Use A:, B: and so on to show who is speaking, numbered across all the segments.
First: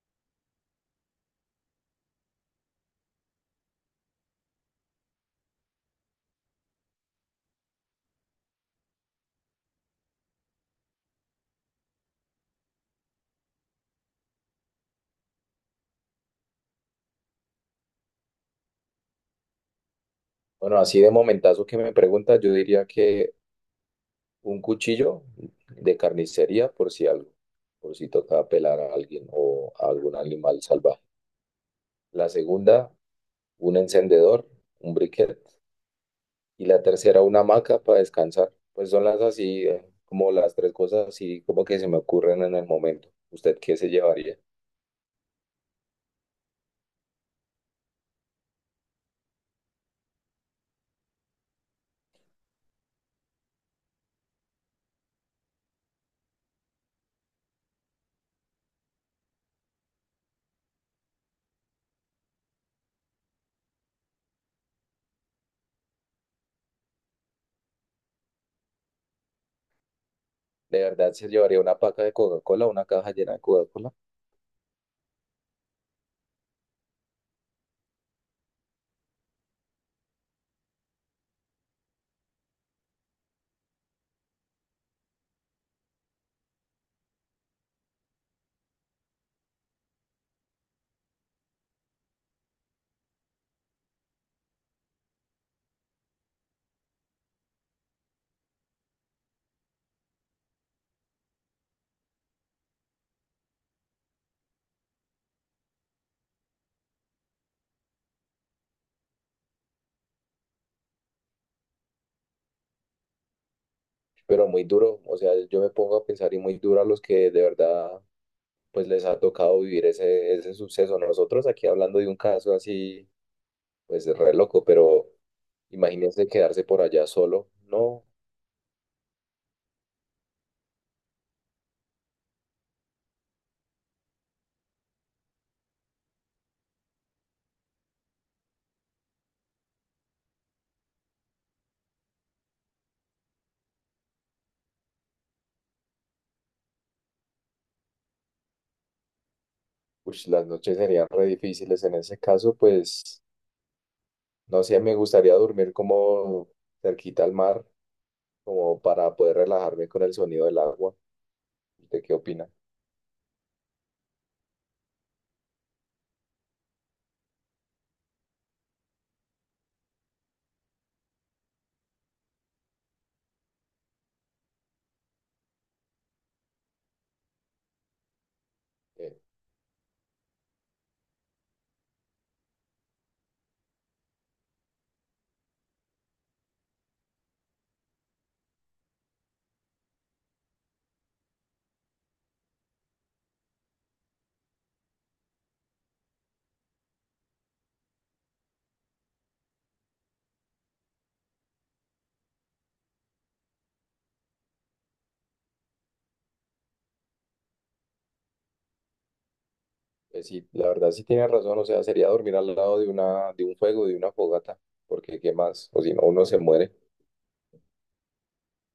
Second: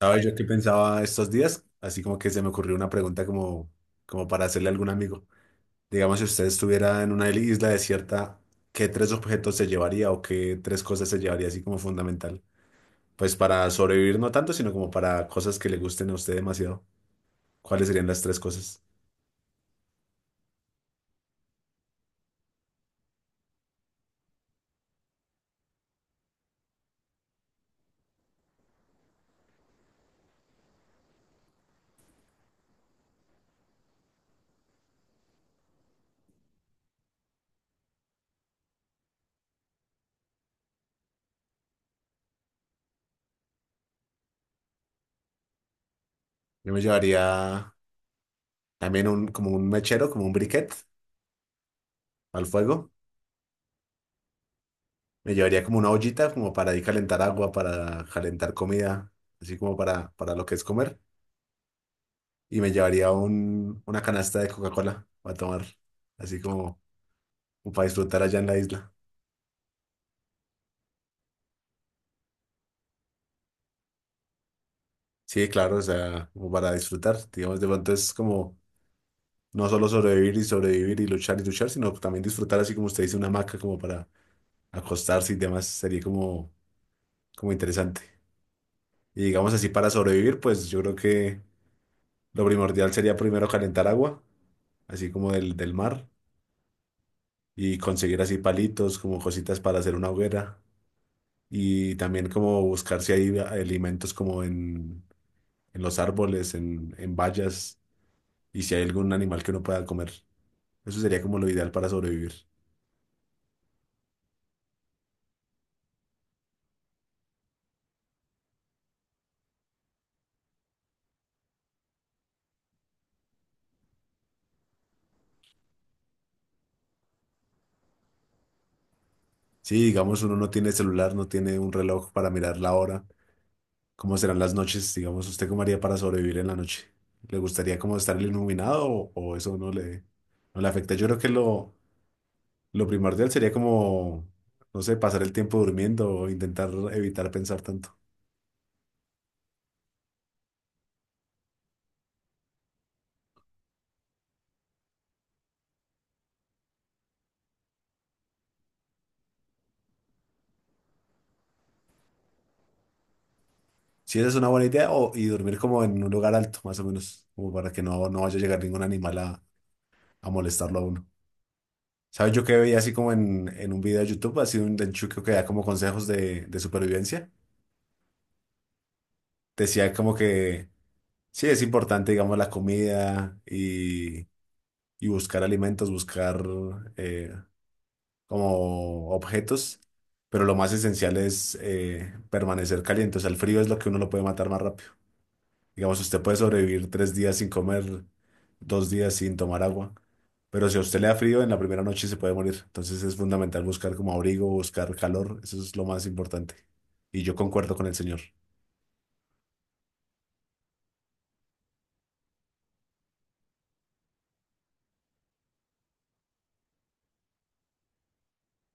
A: ¿Sabes? Yo que pensaba estos días, así como que se me ocurrió una pregunta como, como para hacerle a algún amigo. Digamos, si usted estuviera en una isla desierta, ¿qué tres objetos se llevaría o qué tres cosas se llevaría así como fundamental? Pues para sobrevivir no tanto, sino como para cosas que le gusten a usted demasiado. ¿Cuáles serían las tres cosas?
B: Bueno, así de momentazo que me preguntas, yo diría que un cuchillo de carnicería por si algo, por si toca pelar a alguien o a algún animal salvaje. La segunda, un encendedor, un briquet. Y la tercera, una hamaca para descansar. Pues son las así, como las tres cosas así como que se me ocurren en el momento. ¿Usted qué se llevaría?
A: Yo me llevaría también como un mechero, como un briquet al fuego. Me llevaría como una ollita como para ahí calentar agua, para calentar comida, así como para lo que es comer. Y me llevaría una canasta de Coca-Cola a tomar, así como, como para disfrutar allá en la isla.
B: De verdad se llevaría una paca de Coca-Cola, una caja llena de Coca-Cola,
A: Sí, claro, o sea, como para disfrutar, digamos, de pronto es como no solo sobrevivir y sobrevivir y luchar, sino también disfrutar, así como usted dice, una hamaca como para acostarse y demás, sería como, como interesante. Y digamos así, para sobrevivir, pues yo creo que lo primordial sería primero calentar agua, así como del mar, y conseguir así palitos, como cositas para hacer una hoguera, y también como buscar si hay alimentos como en los árboles, en bayas, y si hay algún animal que uno pueda comer. Eso sería como lo ideal para sobrevivir.
B: pero muy duro. O sea, yo me pongo a pensar y muy duro a los que de verdad pues les ha tocado vivir ese suceso. Nosotros aquí hablando de un caso así, pues re loco, pero imagínense quedarse por allá solo. No,
A: Sí, digamos, uno no tiene celular, no tiene un reloj para mirar la hora, ¿cómo serán las noches? Digamos, ¿usted cómo haría para sobrevivir en la noche? ¿Le gustaría como estar iluminado o eso no le afecta? Yo creo que lo primordial sería como, no sé, pasar el tiempo durmiendo o intentar evitar pensar tanto.
B: ush, las noches serían re difíciles en ese caso, pues no sé, me gustaría dormir como cerquita al mar, como para poder relajarme con el sonido del agua. ¿Usted qué opina?
A: Si esa es una buena idea. O, y dormir como en un lugar alto, más o menos, como para que no vaya a llegar ningún animal a molestarlo a uno. ¿Sabes? Yo que veía así como en un video de YouTube, así un denchuque que da como consejos de supervivencia.
B: Eh,
A: Decía como que sí, es importante, digamos, la comida y buscar alimentos, buscar eh, como objetos, pero lo más esencial es permanecer caliente. O sea, el frío es lo que uno lo puede matar más rápido. Digamos, usted puede sobrevivir 3 días sin comer, 2 días sin tomar agua, pero si a usted le da frío, en la primera noche se puede morir. Entonces es fundamental buscar como abrigo, buscar calor, eso es lo más importante. Y yo concuerdo con el señor.
B: sí, la verdad sí tiene razón, o sea, sería dormir al lado de de un fuego, de una fogata, porque qué más, o si no, uno se muere.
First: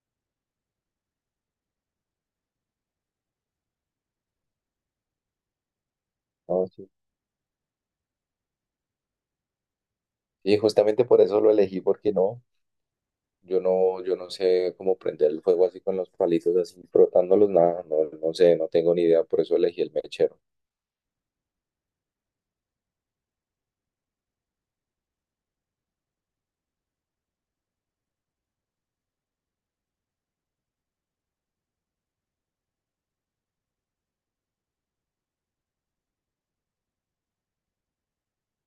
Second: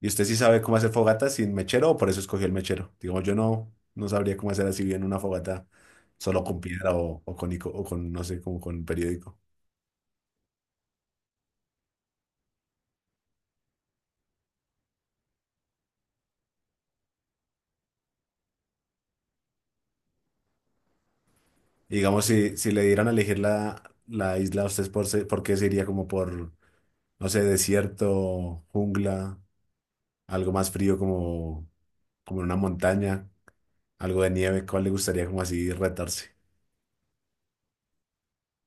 A: ¿Y usted sí sabe cómo hacer fogata sin mechero o por eso escogió el mechero? Digamos, yo no, no sabría cómo hacer así bien una fogata solo con
B: No, sí.
A: piedra o con, ico- o con, no sé, como con periódico.
B: Y justamente por eso lo elegí, porque no. Yo no sé cómo prender el fuego así con los palitos así frotándolos, nada, no, no sé, no tengo ni idea, por eso elegí el mechero.
A: Y digamos, si, si le dieran a elegir la isla, ¿usted por, se- por qué se iría como por, no sé, desierto, jungla? Algo más frío como, como en una montaña, algo de nieve, ¿cuál le gustaría como así retarse?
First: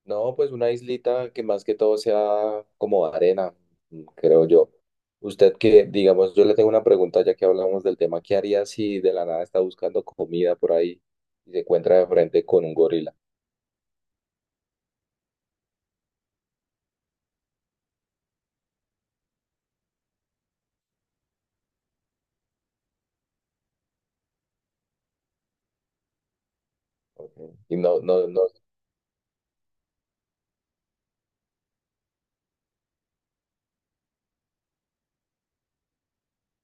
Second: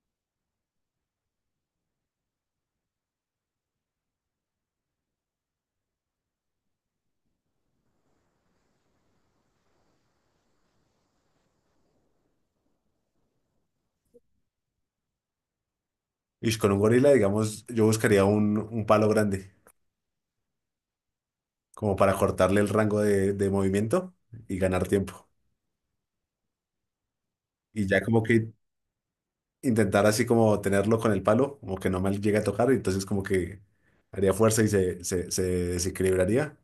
B: No, pues una islita que más que todo sea como arena, creo yo. Usted que, digamos, yo le tengo una pregunta ya que hablamos del tema, ¿qué haría si de la nada está buscando comida por ahí y se encuentra de frente con un gorila?
A: Y con un gorila, digamos, yo buscaría un palo grande, como para cortarle el rango de movimiento y ganar tiempo.
B: Ok. Y
A: Y
B: no,
A: ya como
B: no, no,
A: que intentar así como tenerlo con el palo, como que no me llegue a tocar, y entonces como que haría fuerza y se desequilibraría.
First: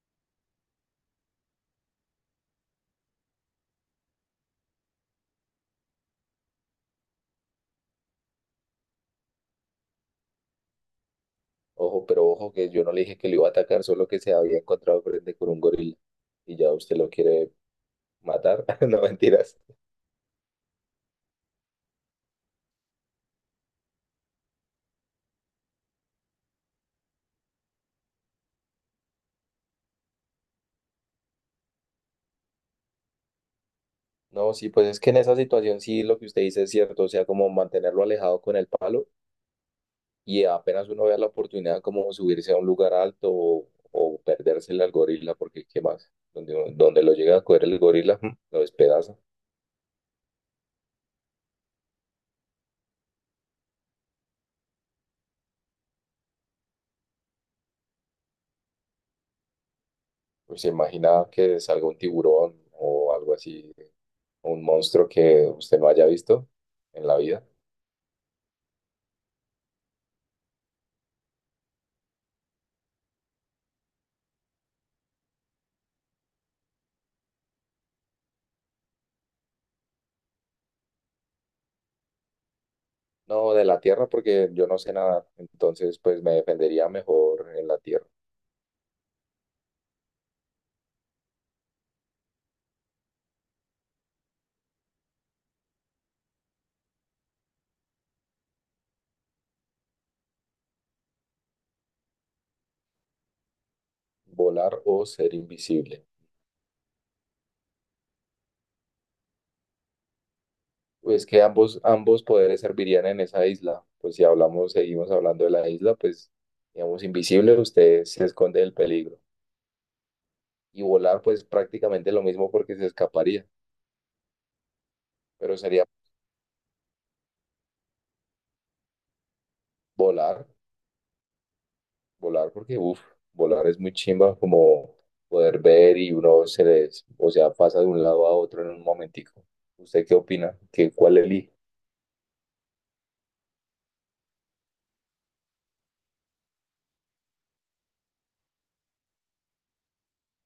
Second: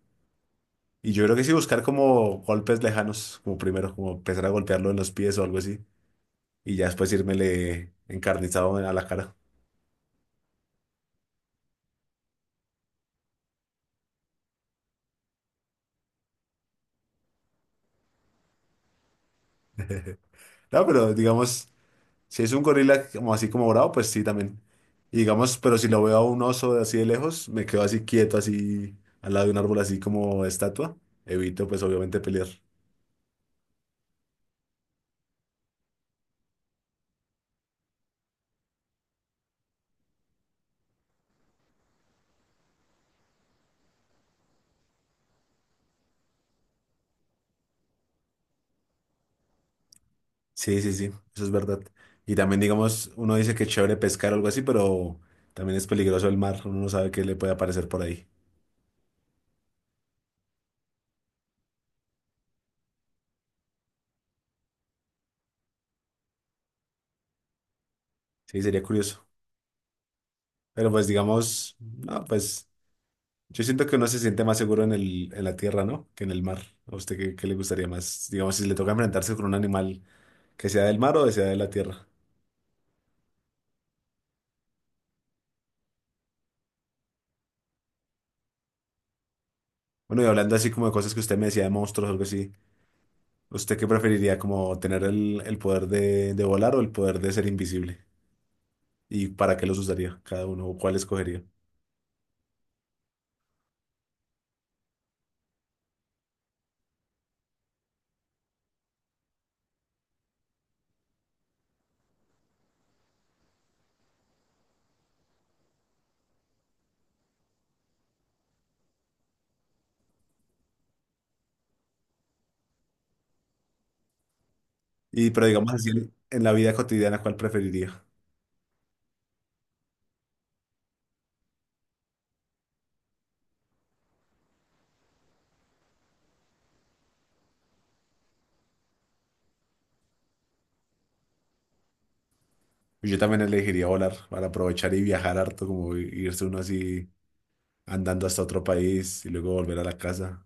A: Y yo creo que sí buscar como golpes lejanos, como primero, como empezar a golpearlo en los pies o algo así, y ya después írmele encarnizado a la cara.
B: ojo, pero ojo que yo no le dije que le iba a atacar, solo que se había encontrado de frente con un gorila y ya usted lo quiere matar, no mentiras.
A: Claro, pero digamos, si es un gorila como así como bravo, pues sí también. Y digamos, pero si lo veo a un oso de así de lejos, me quedo así quieto, así al lado de un árbol, así como estatua. Evito, pues obviamente pelear.
B: No, sí, pues es que en esa situación sí lo que usted dice es cierto, o sea, como mantenerlo alejado con el palo y apenas uno vea la oportunidad como subirse a un lugar alto o perdérsele al gorila, porque qué más, donde lo llega a coger el gorila, lo despedaza.
A: Sí, sí, sí, eso es verdad. Y también, digamos, uno dice que es chévere pescar o algo así, pero también es peligroso el mar. Uno no sabe qué le puede aparecer por ahí.
B: Pues se imagina que salga un tiburón o algo así, un monstruo que usted no haya visto en la vida.
A: Sí, sería curioso. Pero pues digamos, no, pues yo siento que uno se siente más seguro en el, en la tierra, ¿no? Que en el mar. ¿A usted qué, qué le gustaría más? Digamos, si le toca enfrentarse con un animal. Que sea del mar o de sea de la tierra.
B: No, de la tierra porque yo no sé nadar entonces pues me defendería mejor en la tierra,
A: Bueno, y hablando así como de cosas que usted me decía de monstruos o algo así, ¿usted qué preferiría? ¿Como tener el poder de volar o el poder de ser invisible? ¿Y para qué los usaría cada uno o cuál escogería?
B: volar o ser invisible. Pues que ambos poderes servirían en esa isla. Pues si hablamos, seguimos hablando de la isla, pues digamos invisible, usted se esconde del peligro. Y volar, pues prácticamente lo mismo porque se escaparía.
A: Y pero
B: Pero
A: digamos
B: sería
A: así, en la vida cotidiana, ¿cuál preferiría?
B: volar, volar porque, uff, volar es muy chimba como poder ver y uno se les, o sea, pasa de un lado a otro en un momentico. ¿Usted qué opina? ¿Qué, cuál elige?
A: Pues yo también elegiría volar para aprovechar y viajar harto, como i- irse uno así andando hasta otro país y luego volver a la casa.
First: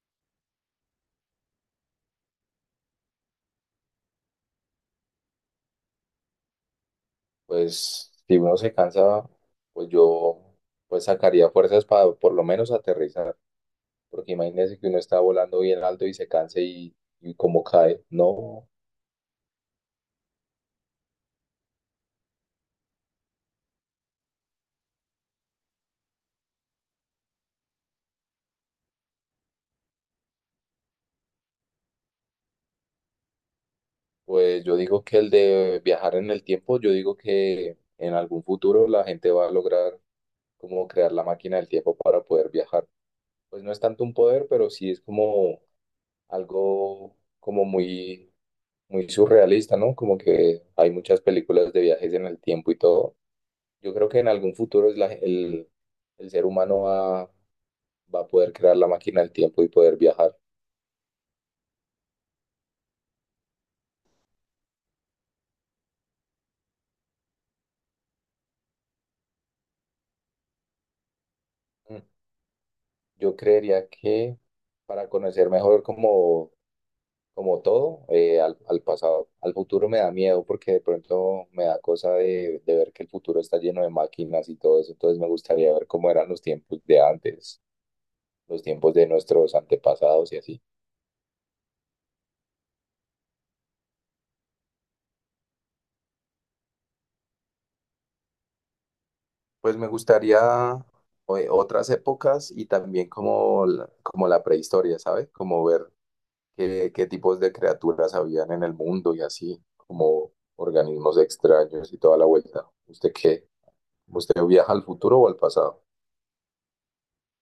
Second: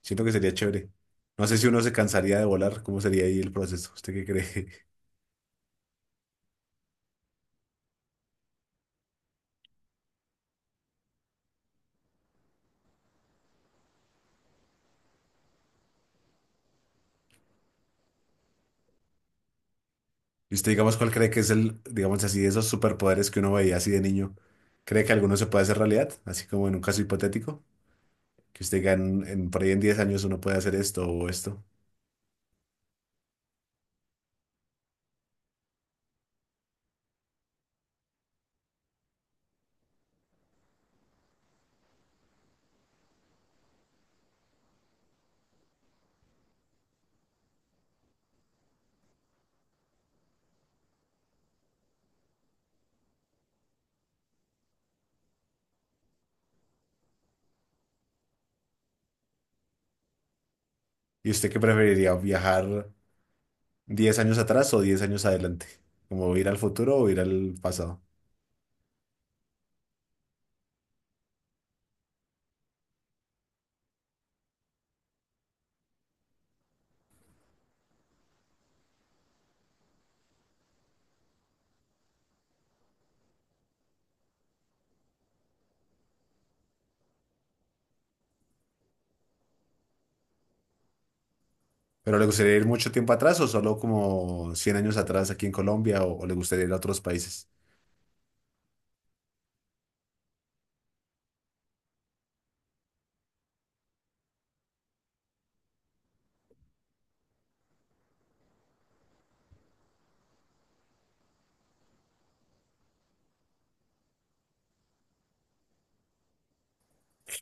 A: Siento que sería chévere. No sé si uno se cansaría de volar, ¿cómo sería ahí el proceso? ¿Usted qué cree?
B: Pues si uno se cansa, pues yo pues sacaría fuerzas para por lo menos aterrizar. Porque imagínese que uno está volando bien alto y se canse y cómo cae. No,
A: ¿Y usted, digamos, cuál cree que es el, digamos así, de esos superpoderes que uno veía así de niño? ¿Cree que alguno se puede hacer realidad? Así como en un caso hipotético, que usted diga en- por ahí en 10 años uno puede hacer esto o esto.
B: pues yo digo que el de viajar en el tiempo, yo digo que en algún futuro la gente va a lograr como crear la máquina del tiempo para poder viajar. Pues no es tanto un poder, pero sí es como algo como muy, muy surrealista, ¿no? Como que hay muchas películas de viajes en el tiempo y todo. Yo creo que en algún futuro es el ser humano va a poder crear la máquina del tiempo y poder viajar.
A: ¿Y usted qué preferiría, viajar 10 años atrás o 10 años adelante? ¿Como ir al futuro o ir al pasado?
B: Mm. Yo creería que para conocer mejor como todo, al pasado, al futuro me da miedo porque de pronto me da cosa de ver que el futuro está lleno de máquinas y todo eso, entonces me gustaría ver cómo eran los tiempos de antes, los tiempos de nuestros antepasados y así.
A: ¿Pero le gustaría ir mucho tiempo atrás o solo como 100 años atrás aquí en Colombia o le gustaría ir a otros países?
B: Pues me gustaría otras épocas y también como la prehistoria, ¿sabes? Como ver qué tipos de criaturas habían en el mundo y así, como organismos extraños y toda la vuelta. ¿Usted qué? ¿Usted viaja al futuro o al pasado?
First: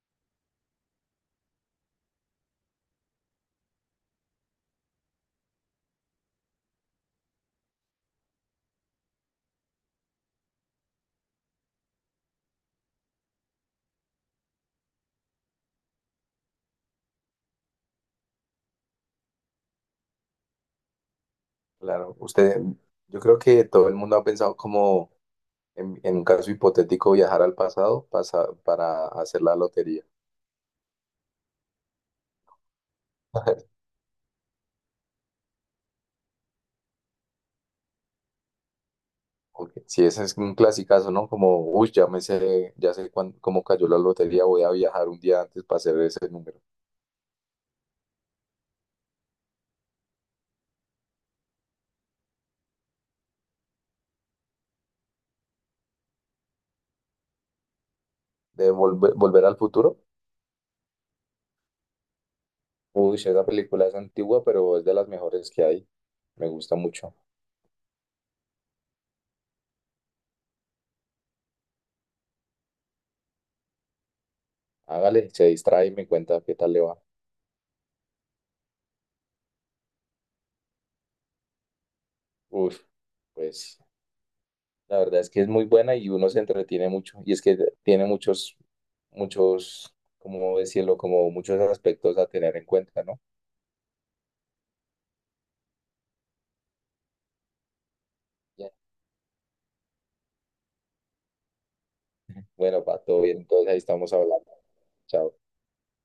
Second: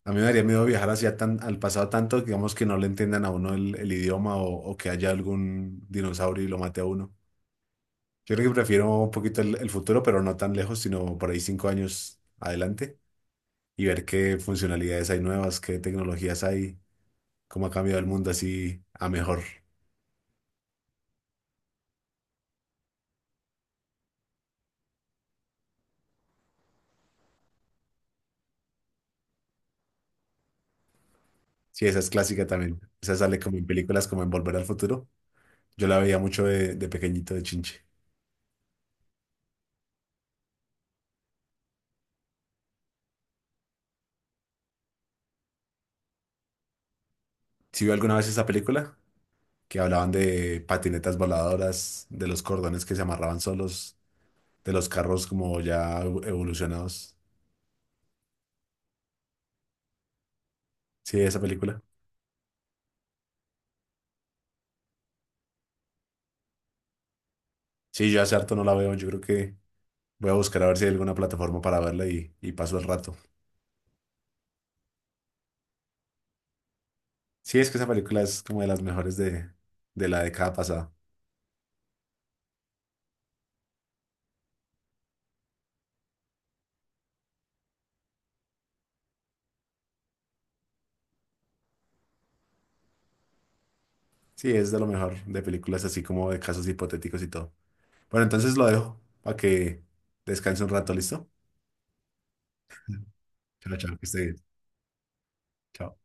A: A mí me daría miedo viajar hacia tan, al pasado tanto, digamos, que no le entiendan a uno el idioma o que haya algún dinosaurio y lo mate a uno. Yo creo que prefiero un poquito el futuro, pero no tan lejos, sino por ahí 5 años adelante, y ver qué funcionalidades hay nuevas, qué tecnologías hay, cómo ha cambiado el mundo así a mejor.
B: Claro, usted, yo creo que todo el mundo ha pensado como en un caso hipotético viajar al pasado para hacer la lotería.
A: Sí, esa es clásica también. Esa sale como en películas como en Volver al Futuro. Yo la veía mucho de pequeñito, de chinche.
B: Ok, sí, ese es un clasicazo, ¿no? Como, uy, ya me sé, ya sé cómo cayó la lotería, voy a viajar un día antes para hacer ese número.
A: ¿Sí vio alguna vez esa película? Que hablaban de patinetas voladoras, de los cordones que se amarraban solos, de los carros como ya evo- evolucionados.
B: De volver al futuro.
A: Sí, esa película.
B: Uy, sí, esa película es antigua, pero es de las mejores que hay. Me gusta mucho.
A: Sí, yo hace harto no la veo. Yo creo que voy a buscar a ver si hay alguna plataforma para verla y paso el rato.
B: Hágale, se distrae y me cuenta qué tal le va.
A: Sí, es que esa película es como de las mejores de la década pasada.
B: Uf, pues la verdad es que es muy buena y uno se entretiene mucho. Y es que tiene muchos, muchos, ¿cómo decirlo? Como muchos aspectos a tener en cuenta, ¿no?
A: Sí, es de lo mejor de películas así como de casos hipotéticos y todo. Bueno, entonces lo
B: Ya.
A: dejo para que descanse un rato, ¿listo?
B: Bueno, va todo bien, entonces
A: Chao,
B: ahí
A: chao, que
B: estamos
A: esté bien.
B: hablando. Chao.
A: Chao.